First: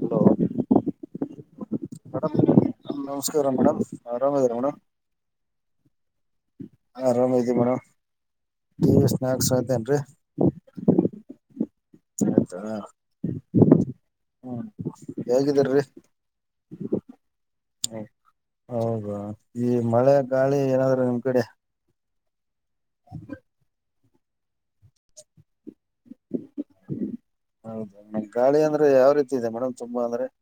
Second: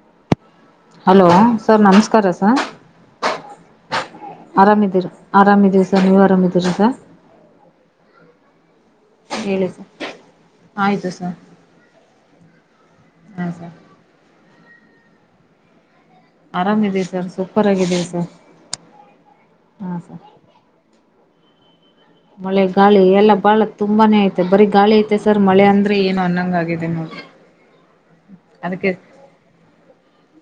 Hello. [unintelligible] Hello sir ನಮಸ್ಕಾರ madam sir. [inaudible] ನಮಸ್ಕಾರ madam ಆರಾಮು ಇದೀರಾ ಮೇಡಮ್ ಹ ಆರಾಮಿದ್ದೀರಾ ಆರಾಮಿದ್ದೀವಿ ಸರ್ ನೀವು ಆರಾಮಿದ್ದೀರಾ ಸರ್ ಆರಾಮು ಇದೀನಿ ಮೇಡಮ್. [inaudible] ಟೈಮ್ ಎಸ್ಟು. [inaudible] ಹೇಳಿ ಸರ್ ಆಯಿತು ಸರ್. [unintelligible] ಆಯ್ತಾ ಹಾಂ ಸರ್ ಹ್ಮ್ ಹೇಗಿದ್ದಾರೀ? [unintelligible] ಆರಾಮಿದ್ವಿ ತೋರಿಸು. [inaudible] ಏ ಹೌದುಈ ಹಾಂ ಮಳೆ ಸರ್ ಗಾಳಿ ಏನಾದ್ರೂ ನಿಮ್ ಕಡೆ? [inaudible] ಮಳೆ ಗಾಳಿ ಎಲ್ಲ ಬಾಳ ತುಂಬಾನೇ ಐತೆ ಬರೀ ಗಾಳಿ ಐತೆ ಸರ್ ಮಳೆ ಅಂದ್ರೆ ಏನು ಅನ್ನಂಗ ಆಗಿ. [inaudible] ಅದೇನೋ ನೋಡು? [inaudible] ಹೌದು ಗಾಳಿ ಅಂದ್ರೆ ಯಾವ ರೀತಿ ಇದೆ ಮೇಡಮ್ ತುಂಬಾ ಅಂದ್ರೆ? [inaudible]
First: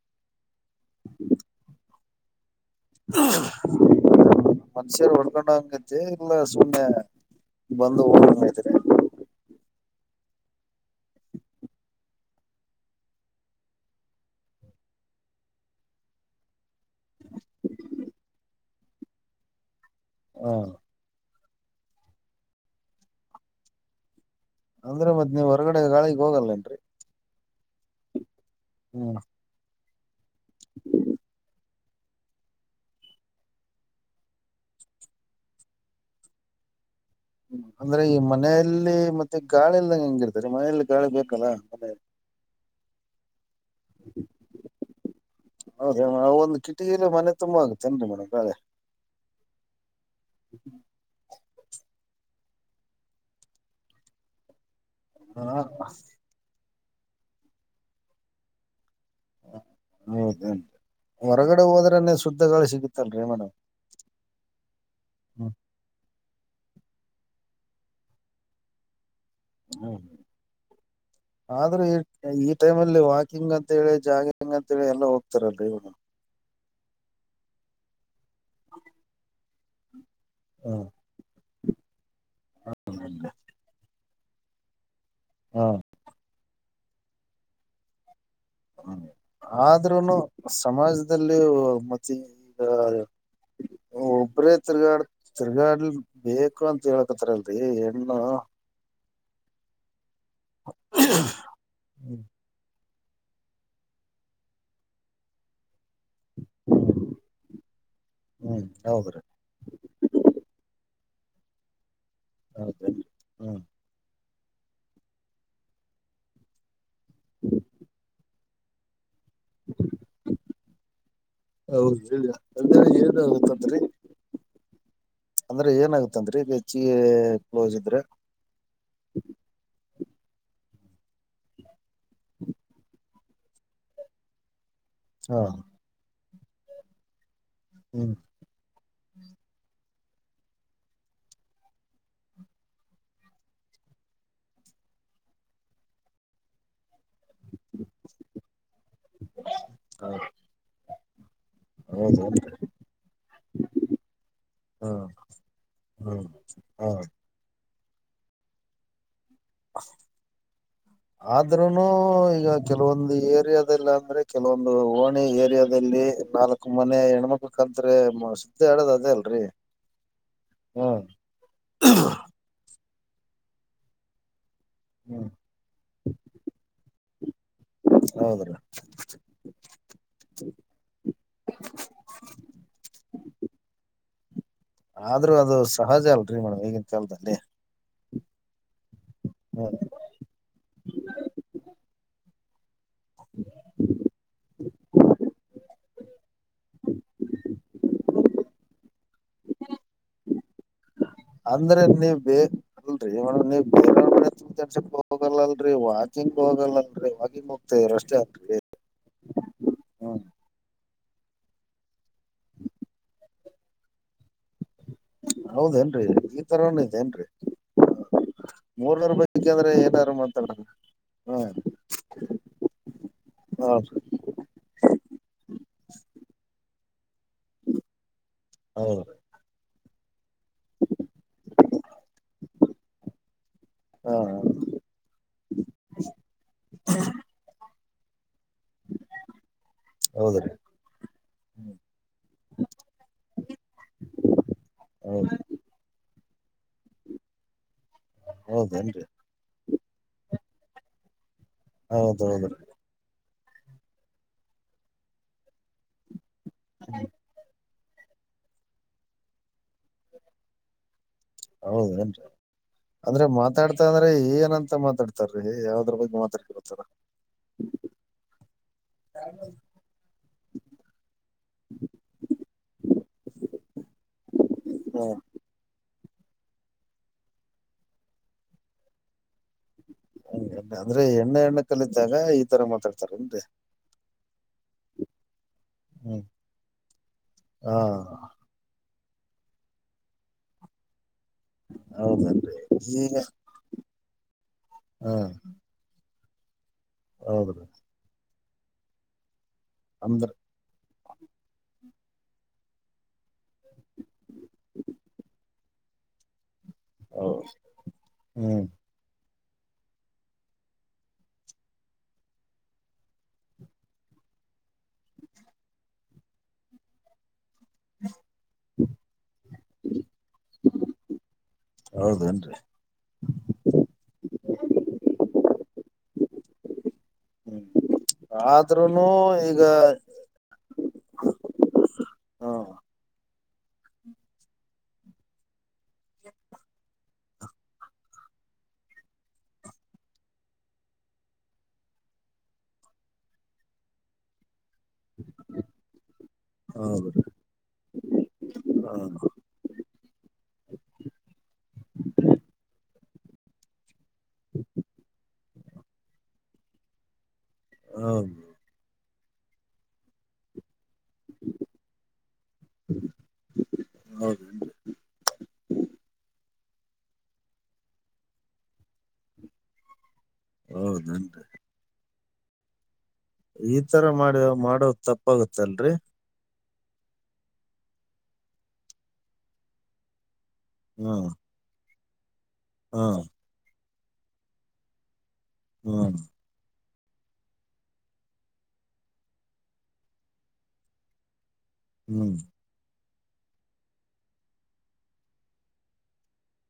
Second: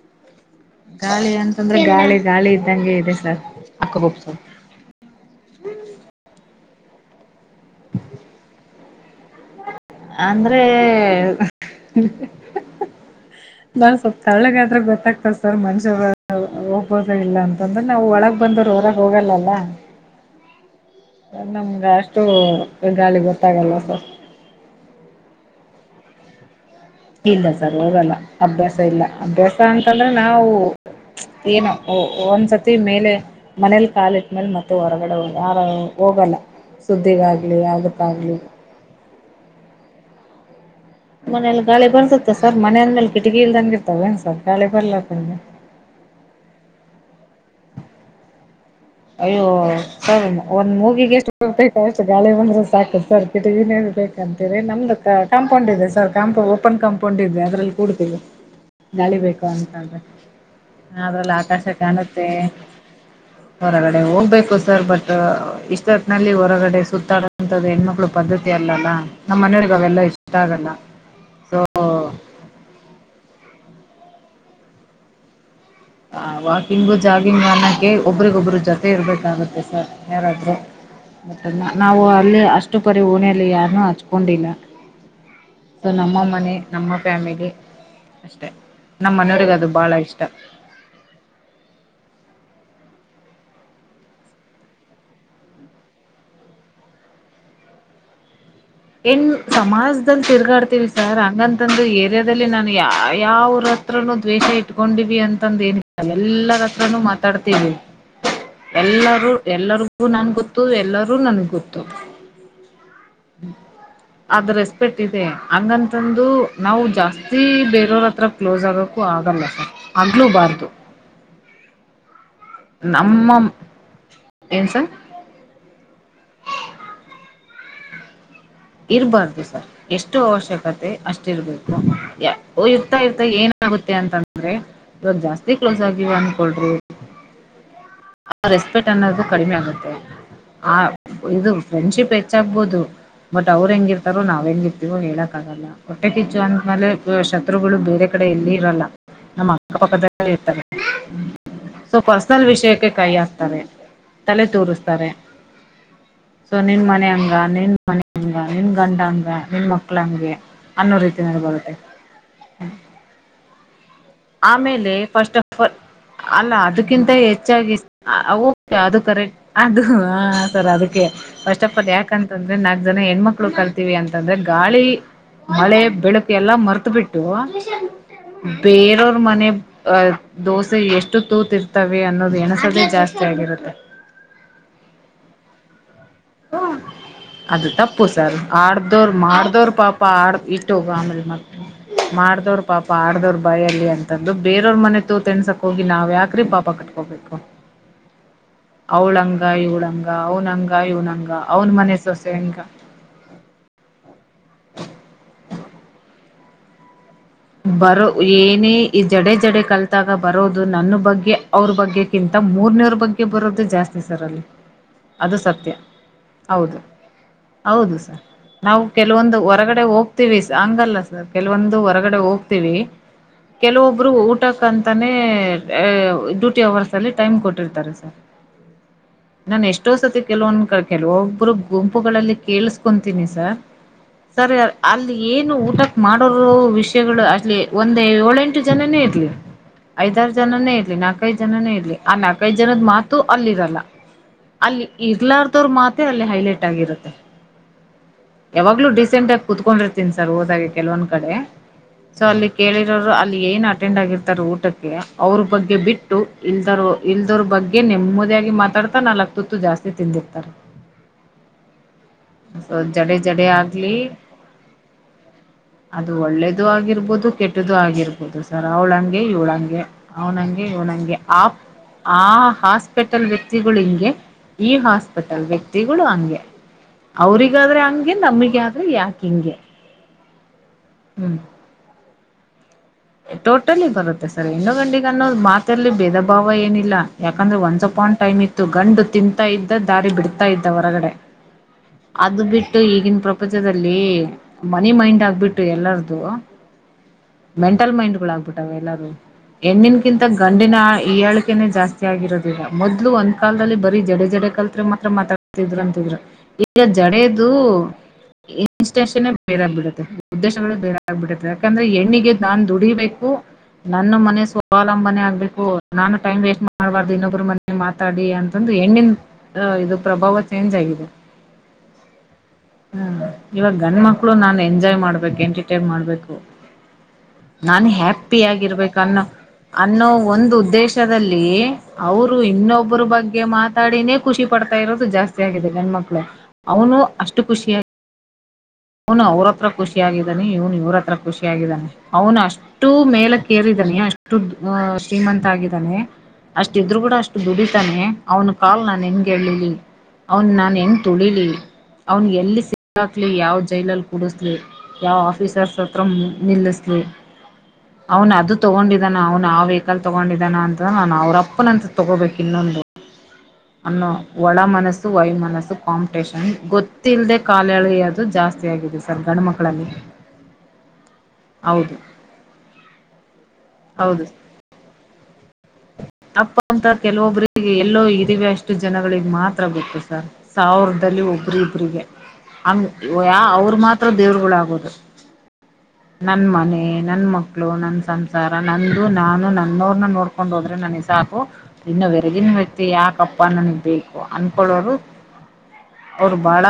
ಗಾಳಿ ಅಂತಂದ್ರೆ ಗಾಳಿ ಗಾಳಿ ಇದ್ದಂಗೆ ಇದೆ ಸರ್ ಅಕ್ಕಗೊಪ್ಸ. [unintelligible] ಅದು ಸರಿ ಹೊಳ್ಕೊಂಡ ಹಂಗತಿ ಇಲ್ಲ ಸುಮ್ನೆ ಬಂದು ಓಂಗತ್ರಿ! [inaudible] ಅಂದ್ರೆ! [unintelligible] ಇಲ್ಲಾಂದ್ರೆ ಸ್ವಲ್ಪ ತೆಲ್ಲಗಾದರೂ ಗೊತ್ತಾಗ್ತಿ ಸಾರ್ ಮನುಷ್ಯ ಹೋಗು. [unintelligible] ಕ್ಲೋಸ್ ಆಗಿಲ್ಲ ಅಂತಂದ್ರೆ! ನಾವು ಒಳಗೆ ಬಂದವರು ಹೊರಗಡೆ ಹೋಗಲ್ಲ ಅಲ್ಲ. [inaudible] ಹ. [inaudible] ಸರ್ ನಮ್ಗೆ ಅಷ್ಟು ಗಾಳಿ ಗೊತ್ತಾಗಲ್ಲ ಸರ್? [inaudible] ಅಂದ್ರೆ ಮತ್ತ್ ನೀವು ಹೊರಗಡೆ ಗಾಳಿಗೆ ಹೋಗಲ್ಲೇನ್ರರಿ. [inaudible] ಇಲ್ಲ ಸರ್ ಹೋಗಲ್ಲ ಅಭ್ಯಾಸ ಇಲ್ಲ ಹ್ಮ್ ಅಭ್ಯಾಸ ಅಂತಂದ್ರೆ ನಾವು? [inaudible] ಏನೋ ಒಂದ್ಸತಿ ಮೇಲೆ? [inaudible] ಮನೇಲಿ ಕಾಲಿಟ್ಟ್ಮೇಲೆ ಮತ್ತೆ ಹೊರಗಡೆ ಯ ಹೋಗಲ್ಲ ಸುದ್ದಿಗಾಗಿ? [inaudible] ಹ್ಮ ಅಂದ್ರೆ ಈ ಮನೆಯಲ್ಲಿ ಮತ್ತೆ ಗಾಳಿಯಲ್ಲ ಹೇಗಿರ್ತೀರ ಮನೆಯಲ್ಲಿ? [inaudible] ಮನೇಲಿ ಗಾಳಿ ಮನೆ ಬರ್ತತ್ತ ಸರ್ ಮನೇಲಿ ಅಂದ ಮೇಲೆ ಕಿಟಕಿಲ್ದಂಗ ಇರುತ್ತದೆಂಗೆ ಇರುತ್ತದೆ ಏನ್ ಸರ್ ಗಾಳಿ ಬರದಂಗೆ? [inaudible] ಹೌದ ಒಂದು ಕಿಟಕಿಲ್ಲ ಮನೆ ತುಂಬಾ [unintelligible] ಅಯ್ಯೋ ಸರ್ ಒಂದ್ ಮೂಗಿಗೆ ಎಷ್ಟು [unintelligible] ಗಾಳಿ ಬಂದ್ರೆ ಸಾಕು ಸರ್ ಕಿಟಗಿ ನೇ ಬೇಕಂತೀರಿ ನಮ್ದ ಕಾಂಪೌಂಡ್ ಗಾಳಿ ಇದೆ ಸರ್ ಕಾಂಪೌ ಓಪನ್ ಕಾಂಪೌಂಡ್ ಇದೆ ಅದರಲ್ಲಿ ಕೂಡ್ತೀವಿ ಗಾಳಿ ಬೇಕು- ಅಂತಂದ್ರೆ ಹೌದನ್ ಅದ್ರಲ್ಲಿ ಆಕಾಶ ಕಾಣುತ್ತೆ ಸಿಗುತ್ತಲ್ ರಿ ಮೇಡಂ ಹೊರಗಡೆ ಹೋಗ್ಬೇಕು ಸರ್ ಬಟ್ ಇಷ್ಟೊತ್ತನಲ್ಲಿ ಹೊರಗಡೆ ಸುತ್ತಾಡೋಂತದ್ದು ಹೆಣ್ಮಕ್ಕಳು ಪದ್ಧತಿ ಅಲ್ಲಲ್ಲಾ ನಮ್ಮನ್ನೆ ಯುವಿಗೆ ಅವೆಲ್ಲಾ ಇಷ್ಟಾ ಆಗಲ್ಲಾ ಆದ್ರೆ ಈ ಈ ಟೈಮಲ್ಲಿ ವಾಕಿಂಗ್ ಅಂತೇಳಿ ಜಾಗಿಂಗ್ ಅಂತೇಳಿ ಎಲ್ಲ ಹೋಗ್ತಾರಲ್ರಿ ಇವರು ಹಾ ವಾಕಿಂಗು ಜಾಗಿಂಗ್ ಅನ್ನೋಕ್ಕೆ ಒಬರಿಗೊಬ್ಬ್ರ ಜೊತೆ ಇರಬೇಕಾಗುತ್ತೆ ಸರ್ ಯಾರಾದರೂ ಮತ್ತನ್ನು ನಾವು ಅಲ್ಲಿ ಅಷ್ಟು ಪರಿ ಓಣಿಯಲ್ಲಿ ಯಾರನು ಹಚ್ಕೊಂಡಿಲ್ಲಾ ಹಾ ಅದು ನಮ್ಮ ಮನೆ ನಮ್ಮ ಫ್ಯಾಮಿಲಿ ಅಷ್ಟೆ ನಮ್ಮನೆಯವರಗಿ ಅದು ಬಹಳ ಆದ್ರೂನು ಇಷ್ಟ ಸಮಾಜದಲ್ಲಿ ಮತ್ತೆ ಈಗ ಒಬ್ಬರೇ ತಿರ್ಗಾಡ ತಿರ್ಗಾಡ್ಲಿ ಬೇಕು ಅಂತ ಹೇಳಕತ್ತರಿಲ್ರರಿ ಹೆಣ್ಣು ಏನ್ ಸಮಾಜದಲ್ಲಿ ತಿರುಗಾಡ್ತೀವಿ ಸರ್ ಹಂಗಂತಂದು ಏರಿಯಾದಲ್ಲಿ ನಾನು ಯಾ ಯಾವ [unintelligible] ಹತ್ರ ದ್ವೇಷ ಇಟ್ಕೊಂಡಿವಿ ಅಂತಂದೇನ ಎಲ್ಲರ ಹತ್ರನು ಮಾತಾಡ್ತೀವಿ ಹ್ಮ್ ಹೌದ್ರಿ ಎಲ್ಲರೂ ಎಲ್ಲರಿಗೂ ನಾನ್ ಗೊತ್ತು ಎಲ್ಲರೂ ನನ್ಗ ಗೊತ್ತು ಹೌದಾ ಅದರ ರೆಸ್ಪೆಕ್ಟ್ ಇದೆ ಹಂಗಂತಂದು ನಾವು ಜಾಸ್ತಿ ಬೇರೆಯವ್ರ ಹತ್ರ ಕ್ಲೋಸ್ ಆಗೋಕ್ಕೂ ಆಗಲ್ಲ ಆಗ್ಲೂ ಬಾರ್ದು ಹೌದು [unintelligible] [inaudible] ಏನ್ ಸರ್ ಅಂದ್ರೆ ಏನಾಗತ್ತನ್ರಿ ಈಗ ಹೆಚ್ಚಿಗೆ ಕ್ಲೋಸ್ ಇದ್ರೆ ಇರಬಾರ್ದು ಸರ್ ಎಷ್ಟು ಅವಶ್ಯಕತೆ ಅಷ್ಟಿರ್ಬೇಕು ಇರ್ತಾ ಇರ್ತಾ ಏನಾಗುತ್ತೆ ಅಂತಂದ ಅಂದ್ರೆ ಇ ಹಾ ಜಾಸ್ತಿ ಕ್ಲೋಸ್ ಆಗಿವ ಅನ್ಕೊಳ್ರಿ ಹುಂ ಆ ರೆಸ್ಪೆಕ್ಟ್ ಅನ್ನೋದು ಕಡಿಮೆ ಆಗುತ್ತೆ ಆ ಇದು ಫ್ರೆಂಡ್ ಶಿಪ್ ಹೆಚ್ಚಾಗಬಹುದು ಬಟ್ ಅವ್ರು ಹೆಂಗಿರ್ತಾರೋ ನಾವ್ ಹೆಂಗಿರ್ತತಿವೋ ಹೇಳಕ್ಕ ಆಗಲ್ಲಾ ಹೊಟ್ಟೆ ಕಿಚ್ಚು ಅಂದ್ಮೇಲೆ ಶತ್ರುಗಳು ಬೇರೆ ಕಡೆ ಎಲ್ಲಿ ಇರಲ್ಲ ನಮ್ಮ ಅಕ್ಕಪಕ್ಕದಲ್ಲೇ ಇರ್ತಾರೆ ಸೊ ಪರ್ಸನಲ್ ಹೌದೇನ್ರಿ ವಿಷಯಕ್ಕೆ ಕೈ ಹಾಕ್ತಾರೆ ತಲೆ ಹಾ ತೂರಿಸ್ತಾರೆ ಹಾ ಸೊ ನಿನ್ ಹ ಮನ ಅಂಗ ನಿನ್ ಮನಂಗ ನಿನ್ ಗಂಡಂಗ ನಿನ್ ಮಕ್ಳಂಗೆ ಆದ್ರೂನು ಈಗ ಕೆಲವೊಂದು ಏರಿಯಾದಲ್ಲಿ ಅಂದ್ರೆ ಕೆಲವೊಂದು ಆಮೇಲೆ ಓಣಿ ಫಸ್ಟ್ ಆಫ್ ಏರಿಯಾದ ಆಲ್ ಅಲ್ಲಿ ಅಲ್ಲ ನಾಲ್ಕು ಮನೆ ಅದಕ್ಕಿಂತ ಹೆಣ್ಮಕ್ಳು ಹೆಚ್ಚಾಗಿ ಕದ್ರೆ ಅದು ಕರೆಕ್ ಅದು ಹ ಸರ್ ಅದಕ್ಕೆ ಫಸ್ಟ್ ಆಫ್ ಆಲ್ ಯಾಕಂದ್ರೆ ಅಂತಂದ್ರೆ ನಾಕ್ ಜನ ಹೆಣ್ಮಕ್ಕಳು ಕಲ್ತೀವಿ ಅಂತಂದ್ರೆ ಗಾಳಿ ಹೂ ಮಳೆ ಬೆಳಕು ಎಲ್ಲಾ ಮರ್ತ ಬಿಟ್ಟು ಹೌದ್ರಿ ಬೇರವ್ರ ಮನೆ ಅಹ ದೋಸೆ ಎಷ್ಟು ತೂತಿರ್ತವೆ ಅನ್ನೋದು ಎಣಸೋದೇ ಜಾಸ್ತಿ ಆಗಿರುತ್ತೆ ಆದ್ರೂ ಅದು ಸಹಜ ಅಲ್ರರಿ ಮೇಡಮ್ ಈಗಿನ ಕಾಲದಲ್ಲಿ ಪಪ್ಪು ಸರ್ ಆಡ್ದವ್ರರು ಮಾಡ್ದವರು ಪಾಪ ಆಡ ಇಟ್ಟು ಹೋಗ ಆಮೇಲೆ ಮತ್ತೆ ಮಾಡ್ದವ್ರ ಮಾಡ್ದವ್ರ ಬಾಯ ಅಲ್ಲಿ ಅಂತಂದು ಬೇರವ್ರ ಮನೆ ತು ತೆನ್ಸಕ್ ಹೋಗಿ ನಾವ್ ಯಾಕ್ರೀ ಪಾಪ ಕಟ್ಕೋಬೇಕು ಅವಳಂಗ ಇವಳಂಗ ಅವನಂಗ ಇವ್ನಂಗ ಅವರ್ ಅಂದ್ರೆ ಮನೆ ನೀವ್ ಸೊಸೆ ಹಂಗ [unintelligible] ಬರೋ ಅಷ್ಟೇ ಅಲ್ರರಿ ಏನೇ ಈ ಜಡೆ ಜಡೆ ಕಲ್ತಾಗ ಹ್ಮ್ ಬರೋದು ನನ್ನ ಬಗ್ಗೆ ಅವ್ರ ಬಗ್ಗೆ ಕ್ಕಿಂತ ಮೂರ್ನೇವ್ರ ಬಗ್ಗೆ ಬರೋದು ಜಾಸ್ತಿ ಸರ್ ಅಲ್ಲಿ. ಅದು ಸತ್ಯ ಹೌದೇನ್ರರಿ ಈ ಹೌದು ತರನು ಇದೇನ್ರರಿ ಹೌದು ಸರ್ ನಾವು ಮೂರನೂರ್ ಕೆಲವೊಂದು ಬಗ್ಗೆ ಅಂದ್ರೆ ಹೊರಗಡೆ ಏನಾರು ಹೋಗ್ತಿವಿ ಮಾತಾಡ ಸಾ ಹಂಗಲ್ಲ ಸರ್ ಹ್ಮ ಕೆಲವೊಂದು ಹೊರಗಡೆ ಹೋಗ್ತೀವಿ ಕೆಲವೊಬ್ಬ್ ಊಟಕ್ಕಂತಾನೆ ಅ ಡ್ಯೂಟಿ ಅವರ್ಸ್ ಅಲ್ಲಿ ಟೈಮ್ ಕೊಟ್ಟಿರ್ತಾರೆ ಸರ್. ಹೌದ್ರಿ ನಾನ್ ಎಷ್ಟೋ ಸತಿ ಕೆಲವೊಂದು ಕೆಲವೊಬ್ರು ಗುಂಪುಗಳಲ್ಲಿ ಕೇಳಿಸ್ಕೊಂತೀನಿ ಸರ್ ಹಾ ಸರ್ ಅಲ್ಲಿ ಏನು ಊಟಕ್ ಮಾಡೋರು ವಿಷ್ ಗಳು ಅಲ್ಲಿ ಒಂದ ಏಳೆಂಟು ಜನನೇ ಇರ್ಲಿ ಐದಾರು ಹೌದ್ರಿ ಜನಾನೇ ಇರ್ಲಿ ನಾ ನಾಲ್ಕೈದ ಜನನೇ ಇರ್ಲಿ ಆ ನಾಲ್ಕೈದು ಜನದ ಮಾತು ಅಲ್ಲಿ ಇರಲ್ಲಾ. ಅಲ್ಲಿ ಹೌದ ಇರ್ಲಾರ್ದವ್ರ ಮಾತೆ ಅಲ್ಲಿ ಹೈಲೈಟ್ ಆಗಿರುತ್ತೆ ಯಾವಾಗ್ಲೂ ಹೌದೇನ್ರಿ ಡೀಸೆಂಟ್ ಆಗಿ ಕುತ್ಕೊಂಡಿರ್ತೀನಿ ಸರ್ ಹೋದಾಗ ಕೆಲವೊಂದ್ ಕಡೆ ಸೊ ಅಲ್ಲಿ ಹೌದೌದ್ರಿ ಕೇಳಿರೋರು ಅಲ್ಲಿ ಏನ್ ಅಟೆಂಡ್ ಆಗಿರ್ತಾರ ಊಟಕ್ಕೆ ಅವ್ರ ಬಗ್ಗೆ ಬಿಟ್ ಇಲ್ದರು ಇಲ್ದೋರ್ ಬಗ್ಗೆ ನೆಮ್ಮದಿಯಾಗಿ ಮಾತಾಡ್ತಾ ನಾಲಕ್ ತುತ್ತು ಜಾಸ್ತಿ ತಿಂದಿರ್ತಾರೆ. ಹೌದೆನ್ರಿ ಸೊ ಜಡೆ ಅಂದ್ರೆ ಜಡೆ ಮಾತಾಡ್ತಾ ಆಗ್ಲಿ ಅಂದ್ರೆ ಏನಂತ ಮಾತಾಡ್ತಾರೀ ಯಾವದ್ರ ಬಗ್ಗೆ ಮಾತಾಡ್ತಿರ್ ದು ಆಗಿರ್ಬೊದು ಕೆಟ್ಟದ್ದು ಆಗಿರ್ಬೊದು ಸರ್ ಅವಳಂಗೆ ಇವಳಂಗೆ ಅವ್ನಂಗೆ ಇವ್ನಂಗೆ ಆಪ್ ಆ ಹಾಸ್ಪಿಟಲ್ ವ್ಯಕ್ತಿಗಳು ಹಿಂಗೆ ಈ ಹ್ಮ ಹಾಸ್ಪಿಟಲ್ ವ್ಯಕ್ತಿ ವ್ಯಕ್ತಿಗಳು ಹಂಗೆ ಅವ್ರಿಗಾದ್ರೆ ಹಂಗೆ ನಮಗ್ ಆದ್ರೆ ಯಾಕೆ ಹಿಂಗೆ ಹಂಗ ಅಂದ್ರೆ ಹೆಣ್ಣು ಹ್ಮ್ ಹೆಣ್ಣು ಕಲಿತಾಗ ಈ ತರ ಮಾತಾಡ್ತಾರೆ. ಟೋಟಲಿ ಬರುತ್ತೆ ಸರ್ ಹೆಣ್ಣು ಗಂಡಿಗೆ ಅನ್ನೋದು ಮಾತ ತಲಿ ಭೇದ ಹ್ಮ್ ಭಾವ ಏನಿಲ್ಲ ಯಾಕಂದ್ರ ಹಾ ಒನ್ಸ್ಅಪಾಂನ್ ಟೈಮ್ ಇತ್ತ ತ್ತುಗಂಡು ತಿಂತಾ ಇದ್ದಾ ದಾರಿ ಬಿಡ್ತಾ ಇದ್ದಾ ಹೊರಗಡೆ. ಹೌದೇನ್ರಿ ಅದುಬಿಟ್ಟು ಈಗ ಈಗಿನ ಪ್ರಪಂಚದಲ್ಲಿ ಮನಿ ಹಾ ಮೈಂಡ್ ಆಗ್ಬಿಟ್ಟು ಎಲ್ಲಾರ್ದೂ ಹೌದ್ರಿ ಮೆಂಟಲ್ ಮೈಂಡುಗಳು ಆಗ್ಬಿಟ್ಟಾವೆ ಎಲ್ಲಾರೂ. ಹೆಣ್ಣಿಗಿಂತ ಅಂದ್ರ ಗಂಡಿನ್ ಆ ಈಯಳಿಕೆನೆ ಜಾಸ್ತಿ ಆಗಿರೋದೀಗ ಮೊದ್ಲೂ ಒ ಕಾಲದಲ್ಲಿ ಬರೀ ಜಡೆ ಜಡೆ ಕಲ್ತ್ರೆ ಮಾತ್ರ ಮಾತಾಡ್ತಿದ್ರು ಅಂತಿದ್ರು ಈ ಹೌದ್ ಜಡೆದೂ [inaudible] ಹ್ಮ್ [unintelligible] ಬೇರೆ ಆಗ್ಬಿಡತ್ತೆ ಉದ್ದೇಶಗಳೆ ಬೇರೆ ಆಗ್ಬಿಡತ್ತೆ ಯಾಕಂದ್ರೆ ಹೆಣ್ಣಿಗೆ ನಾನ್ ದುಡಿಬೇಕು ನನ್ನ ಮನೆ ಸ್ವಾವಲಂಬನೆ ಆಗ್ಬೇಕೂ ನಾನು ಟೈಮ್ ವೇಸ್ಟ್ ಮಾಡಬಾರದು ಇನ್ನೊಬ್ರ ಮ ಮಾತಾಡಿ ಅಂತಂದು ಹೆಣ್ಣಿನ್ ಇದು ಪ್ರಭಾವ ಚೇಂಜ್ ಆಗಿದೆ. ಹೌದನ್ರಿ. ಹ್ಮ ಇವಾಗ ಗಂಡ ಮಕ್ಳು ನಾನ್ ಎಂಜಾಯ್ ಮಾಡ್ಬೇಕ್ ಎಂಟರ್ಟೈನ್ ಮಾಡ್ಬೇಕು ಹ್ಮ್ ನಾನ್ ಹ್ಯಾಪ್ಪಿ ಆಗಿರ್ಬೇಕ್ ಆದ್ರೂನು ಅನ್ನೊ ಈಗ ಅನ್ನೋ ಒಂದು ಉದ್ದೇಶದಲ್ಲೀ ಅವರು ಹಾ ಇನ್ನೊಬ್ಬರ ಬಗ್ಗೆ ಮಾತಾಡಿನೇ ಖುಷಿ ಪಡ್ತಾ ಇರೋದು ಜಾಸ್ತಿ. ಆಗಿದೆ ಗಂಡು ಮಕ್ಳು ಅವನು ಅಷ್ಟು ಖುಷಿಯಾಗಿ ಅವನು ಅವ್ರ ಹತ್ರ ಖುಷಿಯಾಗಿದ್ದಾನೆ ಇವನು ಇವ್ರ ಹತ್ರ ಖುಷಿಯಾಗಿದ್ದಾನೆ ಅವನ್ ಅಷ್ಟ್ ಅಷ್ಟೂ ಮೇಲಕ್ಕೇರಿದ್ದಾನೆ ಅಷ್ಟು ಅ ಶ್ರೀಮಂತ ಆಗಿದಾನೆ ಅಷ್ಟಇದ್ರು ಕೂಡ ಹೌದ್ರಿ ಅಷ್ಟು ದುಡಿತಾನೆ ಅವನ್ ಕಾಲ್ ಹಾ ನಾನ್ ಹೆಂಗ್ ಹೇಳಿಲಿ ಅವನ್ ನಾನ್ ಹೆಂಗ ತುಳಿಲಿ, ಅವ್ನ ಎಲ್ಲಿ ಸಿಕ್ಕಾಕ್ಲಿ ಯಾವ್ದ ಜೈಲಲ್ಲಿ ಕೂಡಿಸ್ಲಿ ಯಾವ ಆಫೀಸರ್ಸ್ ಹತ್ರ ನಿಲ್ಲಿಸ್ಲಿ ಅವನ್ ಹೌದ್ ಅದು ತೊಗೊಂಡಿದಾನ ಅವ್ನು ಆ ವೆಹಿಕಲ್ ತಗೊಂಡಿದ್ದಾನ ಅಂತ ನಾನ್ ಅವ್ರಪ್ಪನಂತ ತೊಗೋಬೇಕು ಇನ್ನೊಂದು ಹ್ಞೂ [inaudible] ಅನ್ನೋ ಒಳ ಮನಸ್ ವೈಮನಸ್ಸು. ಕಾಂಪಿಟೇಷನ್ ಗೊತ್ತಿಲ್ಲದೆ ಕಾಲೆಳಿಯೋದುಜಾಸ್ತಿ ಆಗಿದೆ ಸರ್ ಗಂಡ ಮಕ್ಕಳಲ್ಲಿ. ಹ [inaudible] ಹೌದನ್ ರಿ ಹೌದು, ಈ ತರ ಹೌದು ಮಾಡ್ಯ ಮಾಡೋದ ತಪ್ಪಾಗತ್ತ ಅಲ್ರಿ ತಪ್ಪ ಅಂತ ಕೆಲವೊಬ್ರಿಗೆ ಎಲ್ಲೋ ಇರುವೆ ಅಷ್ಟು ಜನಗಳಿಗೆ ಮಾತ್ರ ಗೊತ್ತು ಸರ್. ಸಾವಿರದಲ್ಲಿ ಹ್ಮ್ ಒಬ್ರ ಇಬ್ರರಿಗೆ ಹಂಗ ಹಾ ಯ ಅವರು ಮಾತ್ರ ದೇವ್ರುಗಳಾಗೋದು. ಹ್ಮ [inaudible] ನನ್ನ ಮನೆ ನನ್ ಮಕ್ಳು ನನ್ನ ಸಂಸಾರ ನಂದು ನಾನು ನನ್ನವ್ರನ್ನ ನೋಡ್ಕೊಂಡು ಹೋದ್ರೆ ನನಗ ಸಾಕು ಇನ್ನು ಹ್ಮ್ ಹೊರಗಿನ ವ್ಯಕ್ತಿ ಯಾಕಪ್ಪ ನನಗ್ ಬೇಕು ಅನ್ಕೊಳ್ಳೋರು ಅವ್ರು ಬಾಳ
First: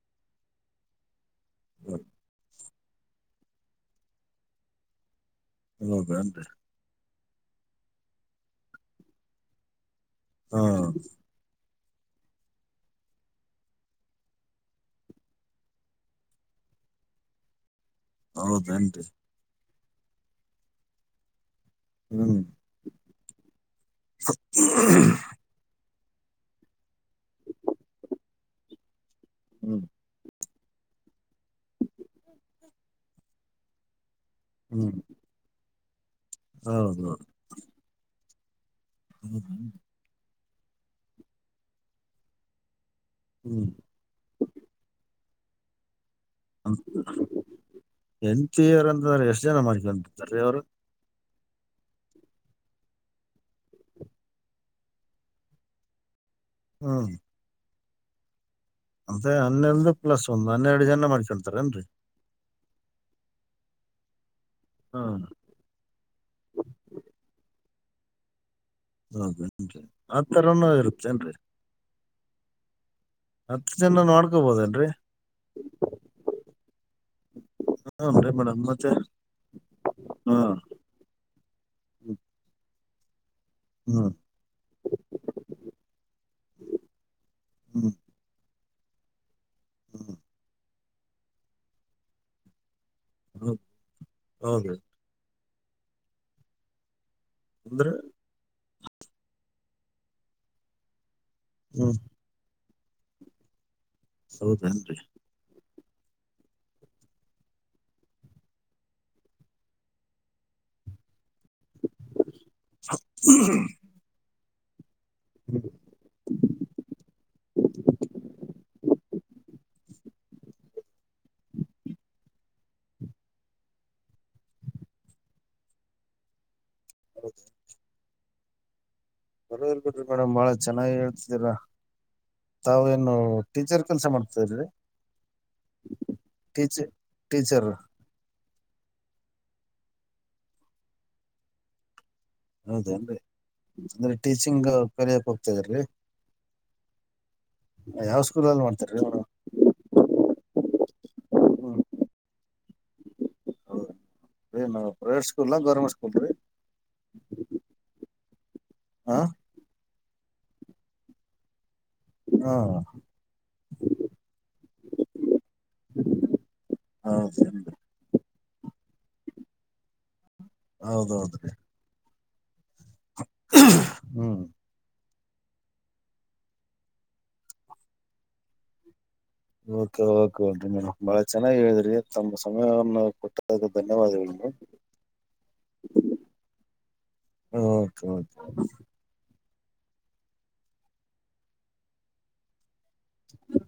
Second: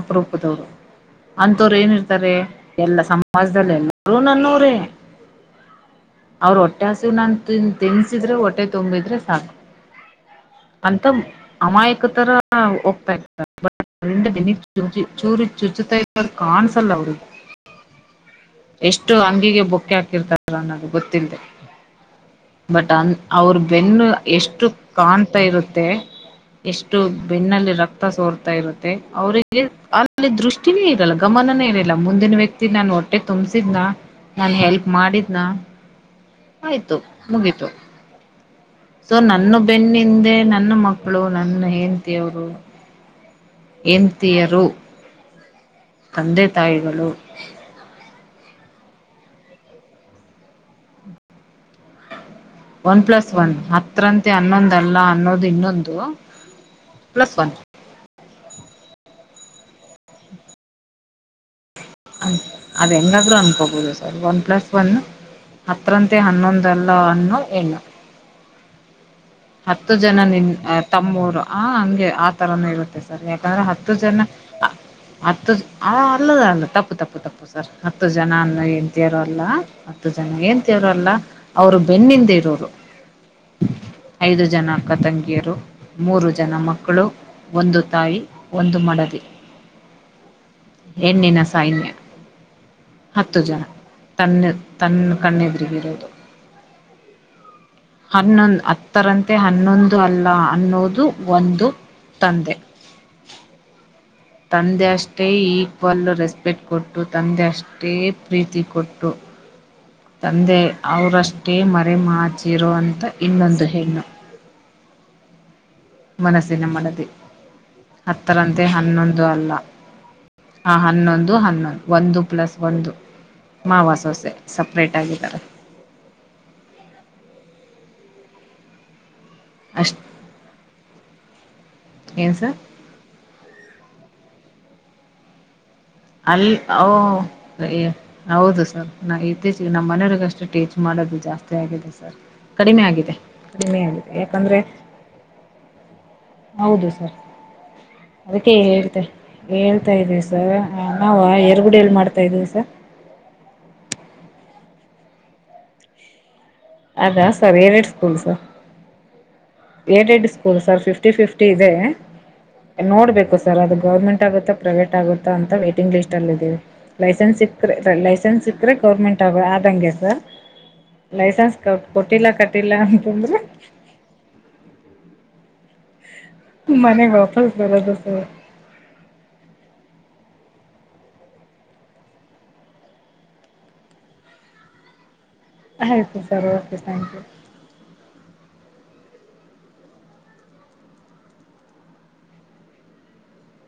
ಅಪರೂಪದವ್ರು. ಅಂತವರು ಏಲ್ಲಿರ್ತಾರೆ ಎಲ್ಲಾ ಸಮಾಜದಲ್ಲ ಎಲ್ಲರು ನನ್ನವ್ರೇ ಹೌದಾ, [unintelligible] ಟಾಸು ನನ್ ತೆನ್ಸಿದ್ರೆ ಹೊಟ್ಟೆ ತಂಬಿದ್ರೆ ಸಾಕು ಹಾ ಅಂತ ಅಮಾಯಕ ತರ ಹೋಗ್ತಾ ಇರತಾರೆ. ಇಂದ ಬೆನ್ನಿಗಿಚೂರಿ ಚುಚ್ತಾಇರದ ಕಾನ್ಸಲ್ ಅವರಿಗೆ. ಹೌದೇನ್ರಿ ಎಷ್ಟು ಅಂಗಡಿಗೆ ಬೊಕ್ಕೆೆ ಹಾಕಿರ್ತಾರ ನನಗ ಗೊತ್ತಿಲ್ಲದೆ. ಹ್ಮ್ ಬಟ್ ಅ ಅವ್ರ ಬೆನ್ನು ಎಷ್ಟು ಕಾಣ್ತಾ ಇರುತ್ತೆ. ಎಷ್ಟು ಬೆನ್ನಲ್ಲಿ ರಕ್ತ ಸೋರ್ತಾ ಇರುತ್ತೆ ಅವರಿಗೆ ಹ್ಮ್ ಅಲ್ಲಿ ದೃಷ್ಟಿನೇ ಇರಲ್ಲ ಗಮನೇ ಇರಿಲ್ಲ ಮುಂದಿನ ವ್ಯಕ್ತಿ ನಾನು ಹೊಟ್ಟೆ ತುಂಬಸಿದನ ನಾನು ಹೆಲ್ಪ್ ಹ್ಮ್ ಮಾಡಿದ್ದ್ನ ಆಯಿತು ಹೌದು ಮುಗೀತು. ಸೊ ನನ್ನ ಹ್ಮ್ ಬೆನ್ನಿಂದೆ ನನ್ನ ಮಕ್ಕಳು ನನ್ನ ಹೆಂಡ್ತಿ ಅವರು ಹ್ಮ್, ಎ [unintelligible] ತಿಯರು ಹೆಂಡ್ತಿ ಯರ ಅಂದ್ರೆ ಎಷ್ಟು ಜನ ಮಾಡ್ಕೊಂತಾರಿಅವ್ರು. ಒನ್ ಪ್ಲಸ್ ಒನ್ ಹತ್ರರಂತೆ ಹನ್ನೊಂದಲ್ಲ ಅನ್ನೋದು ಇನ್ನೊಂದು. ಹ್ಮ್, ಪ್ಲಸ್ ಒನ್ ಮತ್ತೆ ಹನ್ನೊಂದು ಪ್ಲಸ್ ಒಂದು ಹನ್ನೆರಡು ಜನ ಮಾಡ್ಕೊಳ್ತಾರ ಏನ್ರಿ. ಅದ ಹೆಂಗಾದ್ರೂ ಅನ್ಕೋಬೋದು ಸರ್ ಒನ್ ಪ್ಲಸ್ ಒನ್ ಹ್ಮ್ ಹತ್ರರಂತೆ ಹನ್ನೊಂದಲ್ಲ ಅನ್ನೊ ಹೆಣ್ಣು. - ಹೌ ಹ [inaudible] ಹತ್ತು ಜನ ನಿನ್ ತಮ್ಮೊರು ಆ ಹಂಗೆ ಆ ತರಾನೆ ಇರುತ್ತೆ. ಸರಿ ಯಾಕಂದ್ರೆ ಹತ್ತು ಜನ ಹತ್ತು ಅಲ್ಲದ ಅಲ್ಲ ತಪ್ಪು, ತಪ್ಪು, ತಪ್ಪು. ಸರ್ ಹತ್ತು ಹೂನ್ರಿ ಜನ ಅನ್ನ ಮೇಡಮ್ ಮತ್ತೆ ಹೆಂಡ್ತಿ ತೇರ ಅಲ್ಲ. ಹತ್ತು ಜನ ಹಾ ಹೆಂಡತಿ ಯರು ಅಲ್ಲಾ ಅವರು ಬೆನ್ನಿಂದ ಇರೋರು. ಹ್ಮ [inaudible] ಐದು ಜನ ಅಕ್ಕ ತಂಗಿಯರು ಮೂರು ಜನ ಮಕ್ಕಳು ಒಂದು ತಾಯಿ, ಒಂದು ಮಡದಿ ಹ್ಮ [inaudible] ಹೆಣ್ಣಿನ ಸೈನ್ಯ ಹತ್ತು ಹೌದ್ ಜನ ತನ್ನ ಹೌದ್ರಿ ತನ್ನ ಕಣ್ಣೆದುರುಗಿರೋದು. ಅೊಂದ್ರೆ [inaudible] ಹನ್ನೊಂದು ಹತ್ತರಂತೆ ಹನ್ನೊಂದು ಅಲ್ಲ ಅನ್ನೋದು ಒಂದು ಹ್ಮ್ ತಂದೆ. ತಂದೆ ಹೌದೇನ್ರಿ ಅಷ್ಟೇ ಈಕ್ವಲ್ ರೆಸ್ಪೆಕ್ಟ್ ಕೊಟ್ಟು ತಂದೆ ಅಷ್ಟೇ ಪ್ರೀತಿ ಕೊಟ್ಟು ತಂದೆ ಅವರಷ್ಟೇ ಮರೆಮಚಿರೋ ಅಂತ ಇನ್ನೊಂದು ಹೆಣ್ಣು. [inaudible] ಮನಸ್ಸಿನ ಮನದಿ ಹತ್ತರಂತೆ ಹನ್ನೊಂದು ಅಲ್ಲ. ಹಾ ಹನ್ನೊಂದು ಹನ್ನೊಂದು ಒಂದು ಪ್ಲಸ್ ಒಂದು. ಮಾವ ಸೊಸೆ ಸಪ್ರೇಟ್ ಆಗಿದ್ದಾರೆ. [inaudible] ಪರ್ವಾಗಿಲ್ಲ ಅಷ್ಟ ಬಿಡ್ರಿ ಮೇಡಂ ಬಾಳ ಚೆನ್ನಾಗಿ ಹೇಳ್ತಿದೀರಾ. ಏನ್ ಸರ್. ತಾವು ಏನ್ ಟೀಚರ್ ಕೆಲಸ ಮಾಡ್ತ್ರರೀ. ಟೀಚರ್ ಅಲ್ಲಿಹೇ ಹೌದು ಸರ್ ನಾ ಇತ್ತೀಚೆಗೆ ನಮ್ಮ ಮನೆಯರಿಗಷ್ಟೇ ಟೀಚ್ ಮಾಡೋದು ಜಾಸ್ತಿ ಆಗಿದೆ ಸರ್. ಕಡಿಮೆ ಹೌದೇನ್ರಿ ಆಗಿದೆ ಕಡಿಮೆ ಆಗಿದೆ ಅಂದ್ರೆ ಯಾಕಂದ್ರೆ. ಟೀಚಿಂಗ್ ಕಲಿಯಕ್ ಹೋಗ್ತಿದ್ರಿ ಹೌದು ಸರ್. ಯಾವ್ ಸ್ಕೂಲ್ ಅದಕ್ಕೆ ಅಲ್ಲಿ ವರ್ಕ್ ಮಾಡ್ತೀರಿ ಹೇಳ್ತೆ ಮೇಡಂ. ಹೇಳ್ತಾ ಇದ್ದೀವಿ ಸರ್ ನಾವ ಎರ್ಗುಡಿ ಹ್ಮ್ ಅಲ್ಲಿ ಮಾಡ್ತಾಯ್ದೀವಿ ಸರ್ ರೀ ಮೇಡಂ ಪ್ರೈವೇಟ್ ಸ್ಕೂಲ್ಲ ಗರ್ಮೆಂಟ್ ಸ್ಕೂಲ್ ರೀ. ಅದ ಸರ್ ಏಡೆಡ್ ಸ್ಕೂಲ್ ಸರ್. ಹಾ aided school sir fifty fifty ಇದೆ. ಹಾ ನೋಡ್ಬೇಕು ಸರ್ ಅದು ಗೌರ್ಮೆಂಟ್ ಆಗುತ್ತಾ ಪ್ರೈವೇಟ್ ಆಗುತ್ತಾ ಅಂತ ವೈಟಿಂಗ್ ಲಿಸ್ಟ್ ಅಲ್ಲಿ ಇದೀವಿ. ಲೈಸೆನ್ಸ್ ಸಿಕ್. ಹೌದೇನ್ರಿ ಕ್ರೆ ಲೈಸೆನ್ಸ್ ಸಿಕ್ಕ್ರೆ ಗೌರ್ಮೆಂಟ್ ಆ ಆದಂಗೆ ಸರ್ ಹೌದೌದ್ರಿ ಲೈಸೆನ್ಸ್ ಕೊಟ್ಟಿಲ್ಲ. ಟ್ಟಿಲ್ಲ ಅಂತಂದ್ರೆ. ಹ್ಮ್ ಮನೆಗ್ ವಾಪಸ್ ಬರೋದು ಸರ್. ಓಕೆ ಓಕೆ ಮೇಡಮ್ ಬಾಳ ಚೆನ್ನಾಗಿ ಹೇಳಿದ್ರಿ ತಮ್ಮ ಸಮಯವನ್ನು ಕೊಟ್ಟದಕ್ಕೆ ಧನ್ಯವಾದಗಳು ಮೇಡಂ. ಆಯ್ತು ಸರಿ okay thank you. Okay okay. [unintelligible]